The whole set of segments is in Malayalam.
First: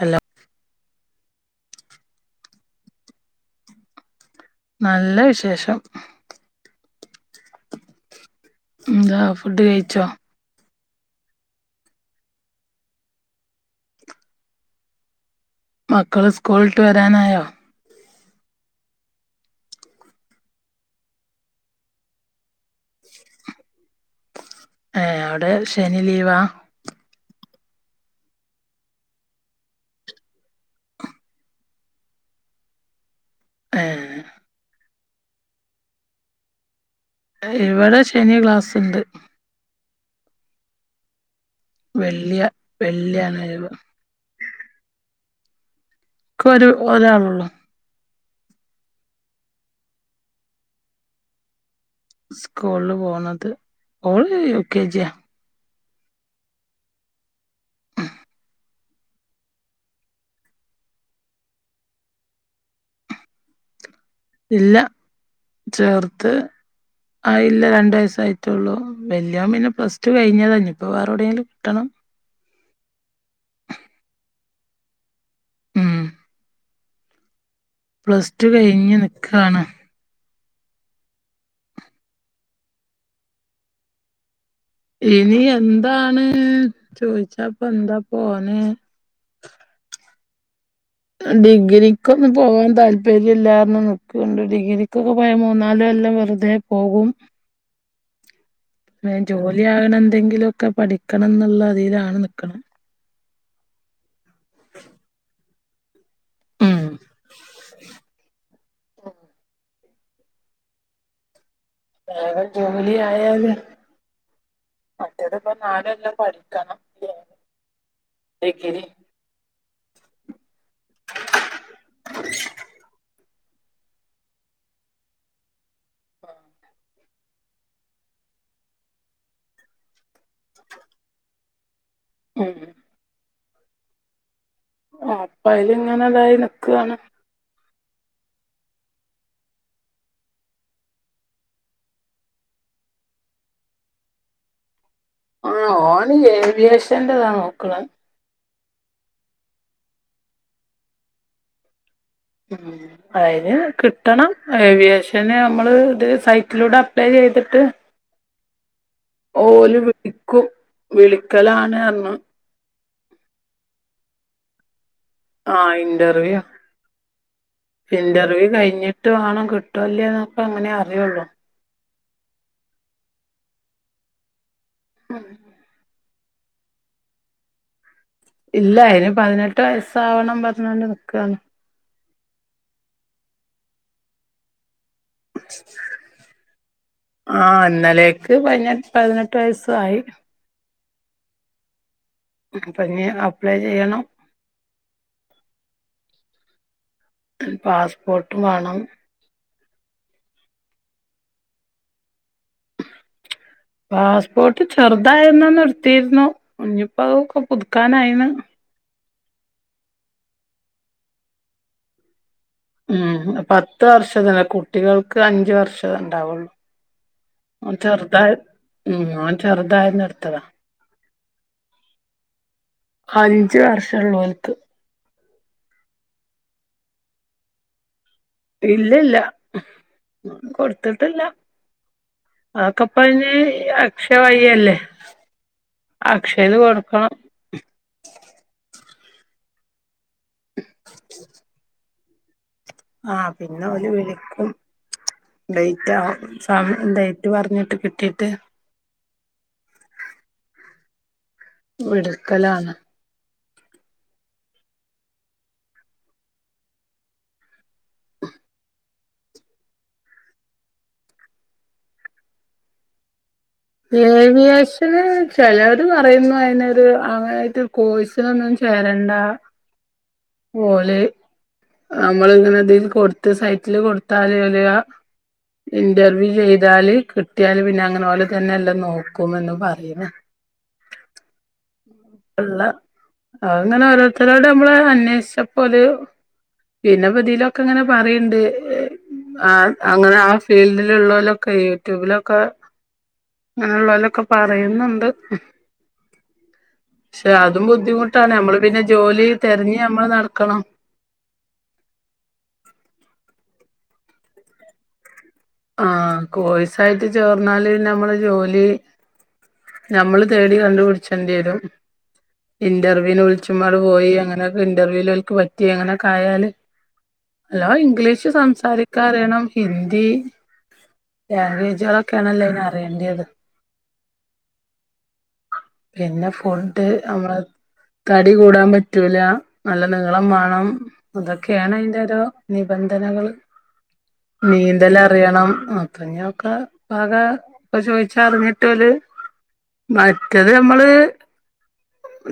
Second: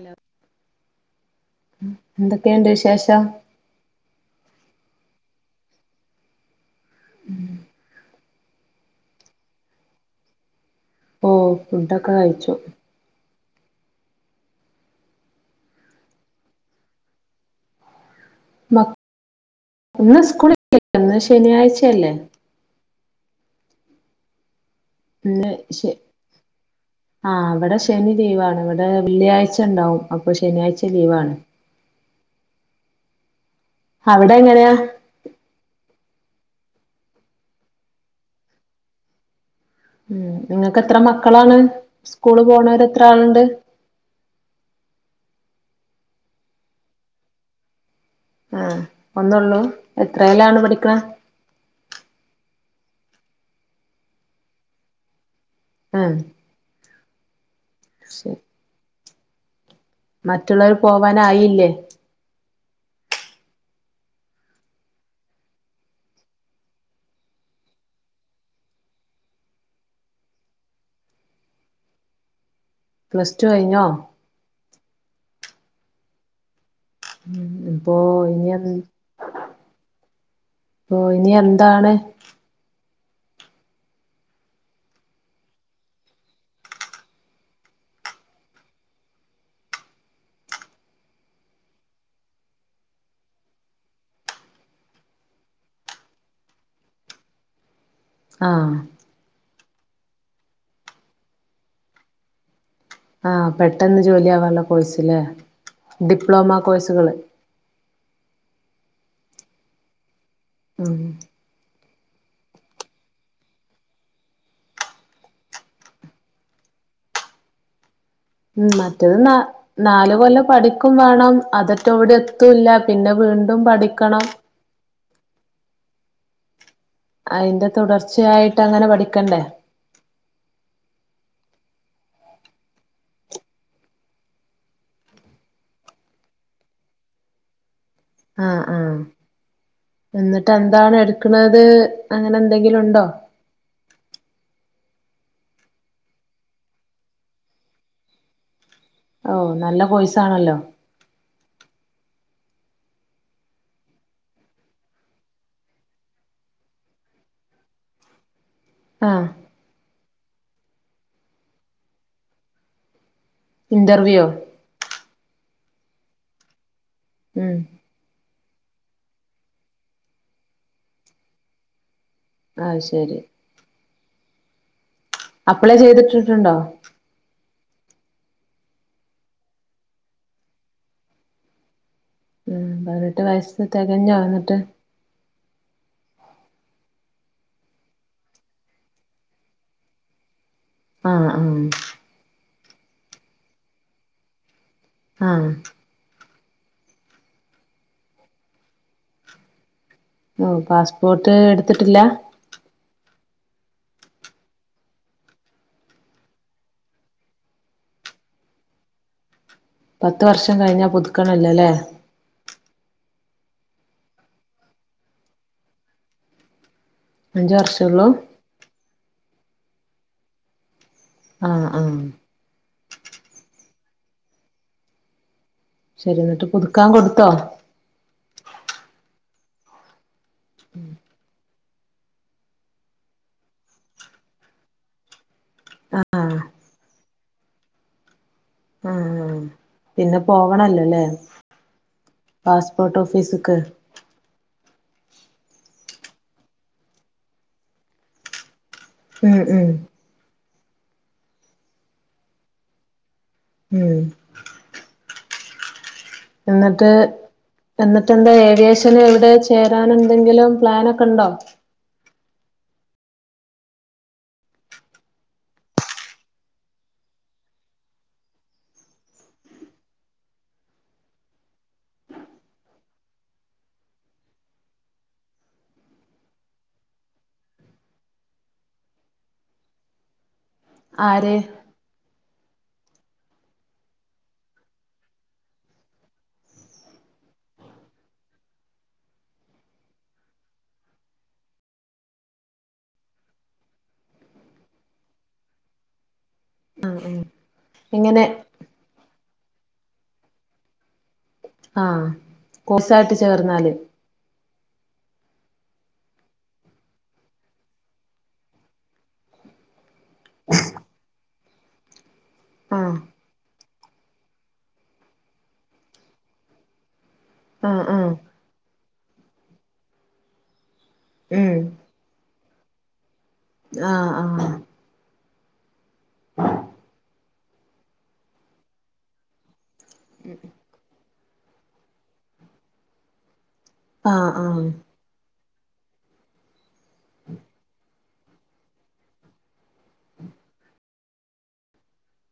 ഹലോ എന്തൊക്കെയുണ്ട് വിശേഷം നല്ല വിശേഷം ഉം എന്താ ഫുഡ് കഴിച്ചോ ഓ ഫുഡൊക്കെ കഴിച്ചു മക്കള് സ്കൂളിട്ട് വരാനായോ മ ഒന്ന് സ്കൂള ഒന്ന് ശനിയാഴ്ചയല്ലേ ഏ ഇന്ന് അവിടെ ശ ശനി ലീവാ ആ ഇവിടെ ശനി ലീവാണ് ഇവിടെ വെള്ളിയാഴ്ച ഉണ്ടാവും അപ്പൊ ശനിയാഴ്ച ലീവാണ് ഏ അവിടെ എങ്ങനെയാ ഇവിടെ ശനി ഗക്ലാസ്സ്ണ്ട് ഉ നിങ്ങക്ക് എത്ര മ മക്കളാണ് വെള്ളിയ സ്കൂള് പോണവര് എത്ര വെള്ളിയാണ് ആളുണ്ട് ഒഴിവ് ഒരു ഒരാളള്ളൂ ആഹ് ഒന്നൊള്ളൂ എത്രേലാണ് പഠിക്കണ സ്കൂള്ള് പോണത് ഓള് യുകെജി യാ ഏ ശരി മറ്റുള്ളവര് പോവാനായീല്ലേ ഇല്ല ചേർത്ത് ആയില്ല രണ്ട് വയസായിട്ടൊള്ളൂ വല്യാള് പിന്നെ പ്ലസ് ടു കഴിഞ്ഞതാ ഇന്നിപ്പോ വേറെ എവിടേലും കിട്ടണം പ്ലസ് ടു കഴിഞ്ഞോ ഉം ഉം പ്ലസ് ടു കഴിഞ്ഞ് നിക്ക്ആണ് ഓ ഇനി എന്താണ് ഇനി എന്താണ് ചോയിച്ചാപ്പൊ എന്താ പോനേ ഡിഗ്രിക്കൊന്നും പോവാൻ താല്പര്യം ഇല്ലാറഞ്ഞ് നിക്ക്ണ്ട് ഡിഗ്രിക്കൊക്കെ പോയാ മൂന്നാലു കൊല്ലം വെറുതേ പോകും ആഹ് ലിയാക്ണെന്തെങ്കിലു ഒക്കെ പഠിക്കണംന്ന്ള്ളതീലാണ് നിക്ക്ണ് ആഹ് പെട്ടെന്ന് ജോലിയാവാൻള്ള കോഴ്സ് ല്ലേ ഡിപ്ലോമാ ഉം കോഴ്സുകള് ഉം വേഗം ജോലി ആയാല് മറ്റേത്പ്പ നാലൊല്ലം പഠിക്കണം ഡി ഉം മറ്റത് നാ നാല് കൊല്ലം പഠിക്കുവാണം അതറ്റോയെവിടെം എത്തൂല്ല പിന്നെ വീ ണ്ടും പഠിക്കണം ആഹ് അയിന്റെ തുടർച്ചയായിട്ടങ്ങനെ പഠിക്കണ്ടേ ഉം ആ അപ്പ അയിലിങ്ങനതായി നിക്കാണ് ആഹ് ആഹ് എന്നിട്ടെന്താണെടുക്ക്ണത് അങ്ങനെ എന്തെങ്കിലുണ്ടോ ആഹ് ഓന് ഏവിയേഷൻ്റതാ നോക്ക്ണ് ഓ നല്ല കോഴ്സാണല്ലോ ഉം അയിന് കിട്ടണം ഏവിയേഷന് നമ്മള് ഇത് സൈറ്റിലൂട അപ്ലൈയ്തിട്ട് ആഹ് ഓല് വിളി ക്കും വിളിക്കലാണ്റ്ഞ്ഞു ഇന്റർവ്യൊ ആഹ് ഇന്റർവ്യൂ ഉം ഇൻ്റർവ്യൂ കഴിഞ്ഞിട്ട് വാണം കിട്ടോല്ല്യെന്നൊക്കെ അങ്ങനേ അറിയൊള്ളൂ അത് ശരി അപ്ലൈ ചെയ്തിട്ട് ട്ട്ണ്ടോ ഇല്ല അയിന് പതിനെട്ട് വയസ്സാവണം പറഞ്ഞാണ്ട് നിക്കാണ് ഉം പതിനെട്ട് വയസ്സ് തെകഞ്ഞൊന്നിട്ട് ആ ഇന്നലേക്ക് പയിഞ്ഞെ പതിനെട്ട് വയസായി ആ ആ അപ്പൊഞ്ഞ് അപ്ലൈ ചെയ്യണം ആഹ് പാസ്പോർട്ട് വാണം മ് പാസ്പോർട്ട് എടുത്തിട്ടില്ല പാസ്പോർട്ട് ചെറുതായിരുന്നന്ന് എടുത്തിരുന്നു ഇഞ്ഞിപ്പോ അതൊക്കെ പുതുക്കാനായിന്ന് പത്ത് വർഷം കഴിഞ്ഞാ പുതുക്കണല്ലോല്ലേ ഉം പത്ത് വർഷത്തിലല്ല കുട്ടികൾക്ക് അഞ്ച് വർഷെ ഇണ്ടാവുള്ളൂ അഞ്ച് ഓന് വർഷള്ളൂ ചെറുതായി ഉം ഓന് ചെറുതായന്ന് എടുത്തതാ ആ ആ അഞ്ച് വർഷള്ളു ഓല്ക്ക് ശരി എന്നിട്ട് പുതുക്കാൻ കൊടുത്തോ ഇല്ലില്ല കൊടുത്തിട്ടില്ല ആ ഒക്കപ്പയിന് അക്ഷയ വഴിയല്ലേ ആഹ് അക്ഷയില് കൊടുക്കണം [unintelligible] ആ ആ പിന്നെ പോവണല്ലൊല്ലേ ആ പിന്നെ അവരു വിളിക്കും ഡേറ്റ് ആ എക്സാമ് ഡേറ്റ് പറഞ്ഞിട്ട് കിട്ടിട്ട് ഉം ഉം [unintelligible] ഉം. എന്നിട്ട് എന്നിട്ടെന്താ ഏവിയേശ [unintelligible] എവിടെ ചേരാൻ എന്തെങ്കിലും പ്ലാനൊക്കെ ഉണ്ടോ? ഏവിയേഷന് ചെലര് പറയുന്നു അതിനൊരു അങ്ങനായിട്ട് കോഴ്സിനൊന്നും ചേരണ്ട പൊല് നമ്മള് ഇങ്ങനെ അതിന്ന് കൊടുത്ത് സൈറ്റില് കൊടുത്താല് വരിക, ഇന്റർവ്യൂ ചെയ്താല് കിട്ടിയാല് പിന്നെ അങ്ങനെ പോലെ തന്നെ എല്ലാം നോക്കും എന്ന് പറയുന്നു. ആര്? [unintelligible] അങ്ങനെ ഓരോത്തരോട് നമ്മള് അന്വേഷിച്ചപ്പോ ഒരു പിന്നെ [unintelligible] ഇങ്ങനെ പറയുണ്ട് ആ അങ്ങനെ ആ ഫീൽഡിലുള്ളവലൊക്കെ യൂട്യൂബിലൊക്കെ അങ്ങനുള്ളവലൊക്കെ പറയുന്നുണ്ട്. [unintelligible] അതും എങ്ങനെ ബുദ്ധിമുട്ടാണ് നമ്മള് പിന്നെ ജോലി തെരഞ്ഞ് നമ്മള് നടക്കണം. ആ കോഴ്സായിട്ട് ചേർന്നാല് ആഹ്, കോഴ്സ് ആയിട്ട് ചേർന്നാല് നമ്മളെ ജോലി ഞമ്മള് തേടി കണ്ടുപിടിച്ചേണ്ടി വരും, ആഹ് ഇന്റർവ്യൂവിന് വിളിച്ചും പാട് പോയി അങ്ങനെയൊക്കെ ഇന്റർവ്യൂൽ ഓൽക്ക് പറ്റി അങ്ങനൊക്കെ ആയല്, അല്ലാതെ ആഹ് ആഹ് ഇംഗ്ലീഷ് സംസാരിക്കാൻ അറിയണം ഹിന്ദി ഉം ലാംഗ്വേജ്കളൊക്കെയാണല്ലോ ഇനി അറിയേണ്ടിയത് ആ ആ പിന്നെ ഫുഡ് നമ്മള് തടി കൂടാൻ പറ്റൂല നല്ല നീളം വേണം അതൊക്കെയാണ് അതിന്റെ ഓരോ നിബന്ധനകള്. ആഹ് ആഹ് നീന്തല് അറിയണം. മത്തങ്ങയൊക്കെ [unintelligible] ഇപ്പൊ ചോദിച്ചാ അറിഞ്ഞിട്ട് ഓല്. മറ്റതു നമ്മള്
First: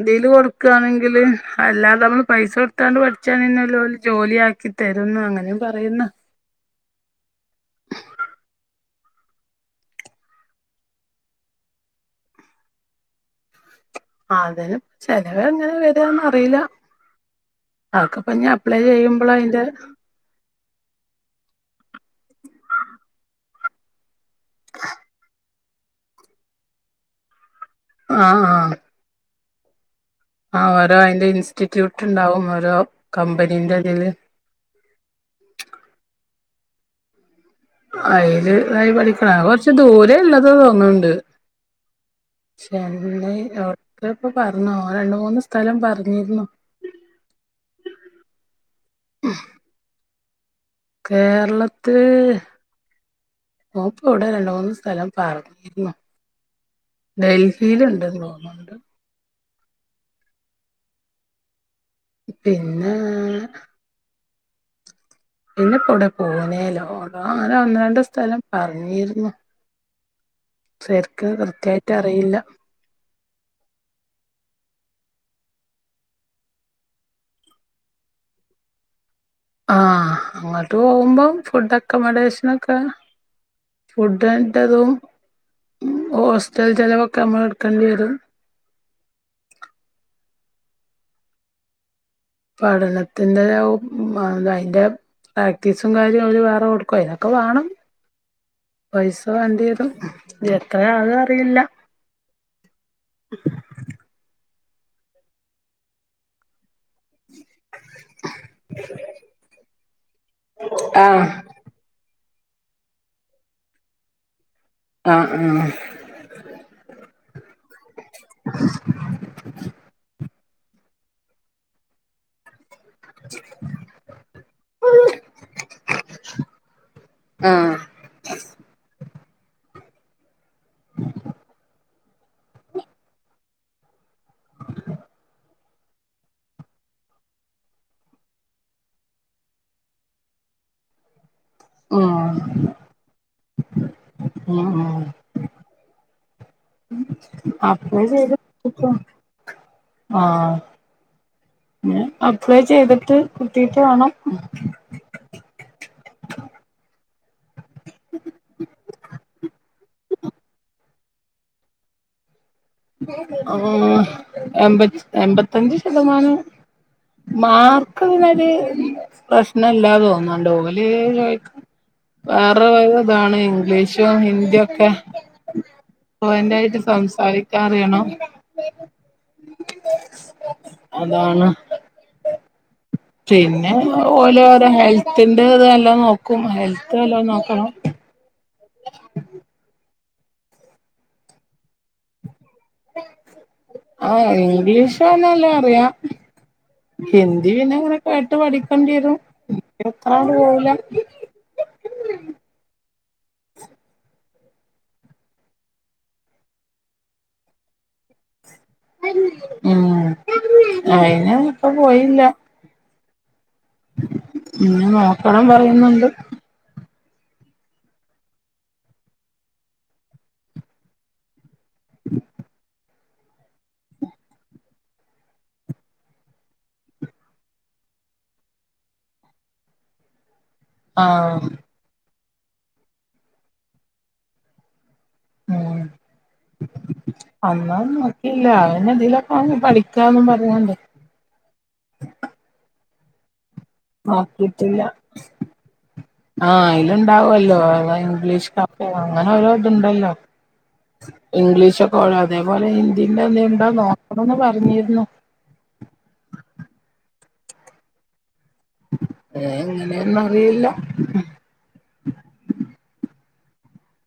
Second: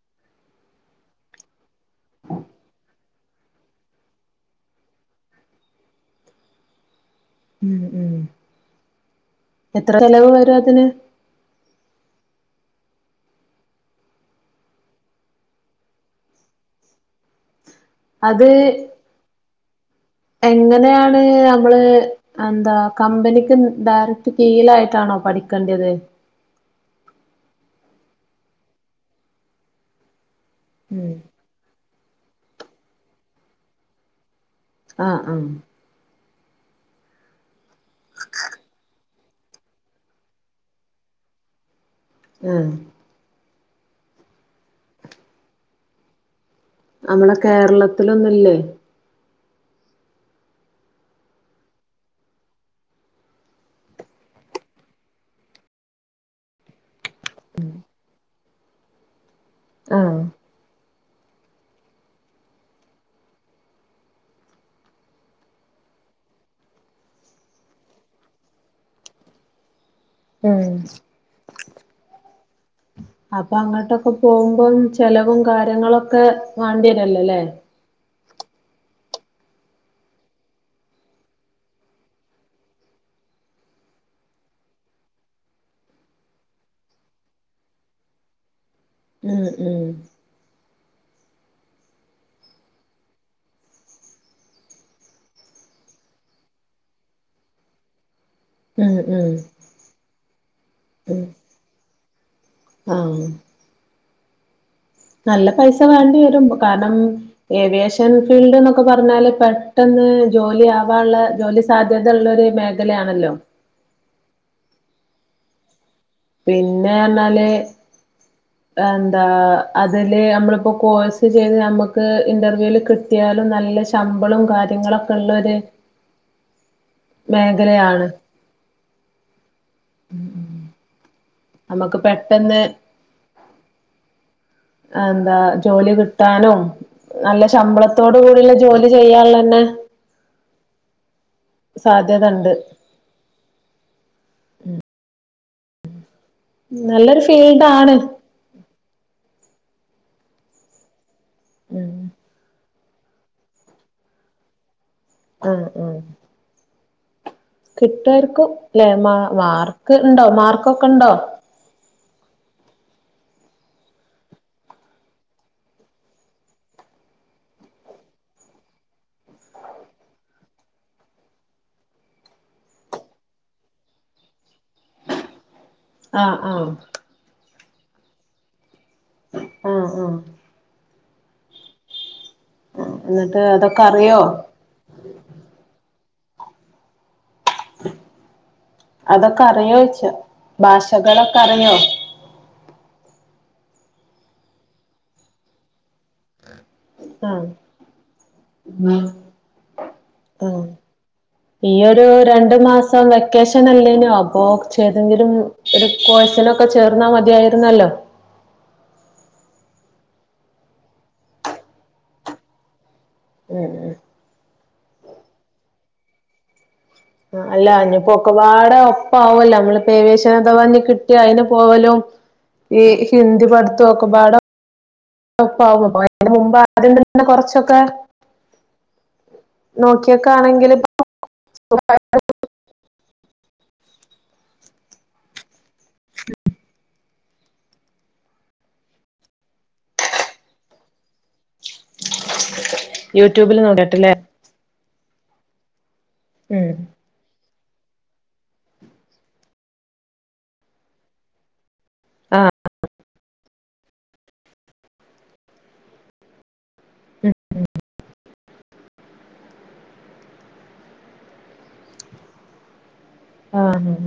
ഇതില് കൊടുക്കാണെങ്കില് അല്ലാതെ നമ്മള് പൈസ കൊടുത്താണ്ട് പഠിച്ചാണെന്നലോല് ജോലി ആക്കി തരൂന്ന് അങ്ങനെയും പറയുന്ന്. ഉം.. ഉം എത്ര ചെലവ് വരു അതിന്? അതിന് ചിലവെങ്ങനെ വരുവെന്നറീല്ല. അത്, എങ്ങനെയാണ് നമ്മള് എന്താ കമ്പനിക്ക് നി ദാറ് കീഴിലായിട്ടാണോ പഠി ക്കണ്ട്യത്. അ... ആ ആ.. ഓരോ ഉം അയിന്റെ ഇൻസ്റ്റിറ്റ്യൂ ട്ട്ണ്ടാവും ഓരോ കമ്പനീന്റെ ഇതില്. അ.. ആ.. അയിലുതായി പഠിക്കണം, അത് കൊറച്ച് ദൂരള്ളതു തോന്ന്ണ്ട്. ആഹ് [unintelligible] ലോൺ അഇപ്പോ പറഞ്ഞോൻ, രണ്ടുമൂന്ന് സ്ഥലം പറഞ്ഞിരുന്നു. നമ്മുടെ കേരളത്തിലൊന്നുല്ലേ? ഹും കേരളത്തില് ഓൻപ്പൊവ്ടെ രണ്ടുമൂന്ന് സ്ഥലം പറഞ്ഞിരുന്നു. ഡൽഹിയിലുണ്ടെന്ന് തോന്ന്ണ്ട്. ആ.. പിന്നേ പിന്നെയിപ്പോയിവിടെ പൂനേലോ, ഒന്നോ, ഒന്നുരണ്ടുസ്ഥല പറഞ്ഞിരുന്നു. ഉം.. ശരിക്ക് കൃത്യായിട്ട് അറിയില്ല അപ്പൊ അങ്ങോട്ടൊക്കെ പോകുമ്പം ചെലവും കാര്യങ്ങളൊക്കെ വേണ്ടി വരില്ലല്ലേ ആ.. അങ്ങോട്ട് പോകുമ്പം ഫുഡ് അക്കോമഡേഷനൊക്കെഫുഡിന്റേതും ഹോസ്റ്റൽ ചിലവൊക്കെ നമ്മളെടുക്കേണ്ടിവരും. ഉം.. ഉം പഠനത്തിന്റെയുംഅതിന്റെ പ്രാക്ടീസും കാര്യവും അവരു വേറെ കൊടുക്കും. അതിനൊക്കെവേണം ഉം ഉം പൈസവേണ്ടിവരും, ഉം എത്രആണെന്നറിയില്ല. നല്ലപൈസ വേണ്ടി വരുമ്പോ കാരണം ഏവിയേഷൻ ഫീൽഡെന്നൊക്കെ പറഞ്ഞാല്‌പെട്ടെന്ന് ജോലിയാവാനുള്ള ആഹ് ജോലി സാധ്യതയുള്ളൊരു മേഖലയാണല്ലോ ആഹ്.. ആ.. പിന്നെയെന്നാല് എന്തായതില് നമ്മള് പെ ഇപ്പോകോഴ്സ് ചെയ്ത് നമ്മുക്ക് ഇന്റർവ്യൂവില് കിട്ടിയാലും നല്ലശമ്പളം കാര്യങ്ങളൊക്കെയുള്ളൊരു, ആഹ് ആഹ് മേഖലയാണ്. നമുക്ക്പെട്ടെന്ന് എന്താ, ജോലി കിട്ടാനും. നല്ല ശമ്പളത്തോടുകൂടിയുള്ള ജോലിചെയ്യാൻതന്നെ സാധ്യതയുണ്ട്. ആഹ് ഉം ഉം നല്ലൊരുഫീൽഡാണ്. ആഹ ഉം അപ്ലൈ ചെയ്ത കുത്ത് കുത്തിീയിട്ട വണോ ആഹ ഉഹ കിട്ടുരിക്കും അല്ലെ മാ മാർക്ക് ഇണ്ടോ മാർക്കൊക്കെ ഇണ്ടോ ആ എമ്പത്തി എമ്പത്തഞ്ച ശതമാനം മാർക്ക്തിനൊരു പ്രശ്ന ഇല്ലാതെ തോന്നുന്നു ഡോോഗലിോ വേറെ ഇതാണ് ഇംഗ്ലീഷും ഹിന്ദിയ ഒക്കെ ആഹ് ആഹ് എറായിട്ട് സംസാരിക്കും കറിയണോ ആഹ ആഹ അതാണ് എന്നിട്ട് പിന്നെ അതൊക്കെ അറിയോ ഓലോ ഓരോ ഹെൽത്തിന്റെ ഇതെല്ലാം നോക്ക ഹെൽത്ത് എല്ലോ നോക്ക ആ അതൊക്കെ അറിയോ ഭാഷകളൊക്കെ അറിയോ ആഹ ഇംഗ്ലീഷോന്നല്ലാം അറിയാം ആഹ് ഹിന്ദി പിന്നെ ഇനെ കേട്ട് പഠിക്കേണ്ടി വരും എനി എത്രാണ് ആഹ് പോല സ വെക്കേഷൻ അല്ലേനോ അപ്പൊ ചെയ്തെങ്കിലും ഒരു കോഴ്സില ഒക്കെ ചേർന്നാ മതിയായിരുന്നല്ലോ ഉ അയിന് ഇപ്പ പോയില്ല ഉം ഉ ഇന്നെ നോക്കണം പറയുന്നുണ്ട് അല്ല അനിപ്പോൊ ഒെപാട ഒപ്പ ആവല്ല നമ്മള് പേവേശനഥവാന്നി കിട്ടിയ അയിന് പോവലോ ഈ ഹിന്ദി പഠത്തും ഒക്കെപാട പ്പ അന്റെ മുമ്പ് അണ്ടന്ന കൊറച്ചൊക്കെ നോക്കിയൊക്കെ ആണെങ്ക ആഹ് [unintelligible] ഉം അന്ന നോക്കിയില്ല അവന് ഇതിലൊക്ക പഠിക്കന്നും പറഞ്ഞോട് യൂ യട്യൂബിൽ നോട കേട്ടല്ലേ [unintelligible] ആഹ് അതിലുണ്ടാവല്ലോ ഇംഗ്ലീഷ്ക്ക അങ്ങനെ ഓരോ ഇതുണ്ടല്ലോ ഇംഗ്ലീഷ്ൊക്കെ ആഹ് അതേപോലെ ഹിന്ദീന്റെ എന്ത ഉണ്ടോ നോക്കണംന്ന് പറഞ്ഞിരുന്നു ഏ എങ്ങനെയൊന്നും അറിയില്ല ആഹ്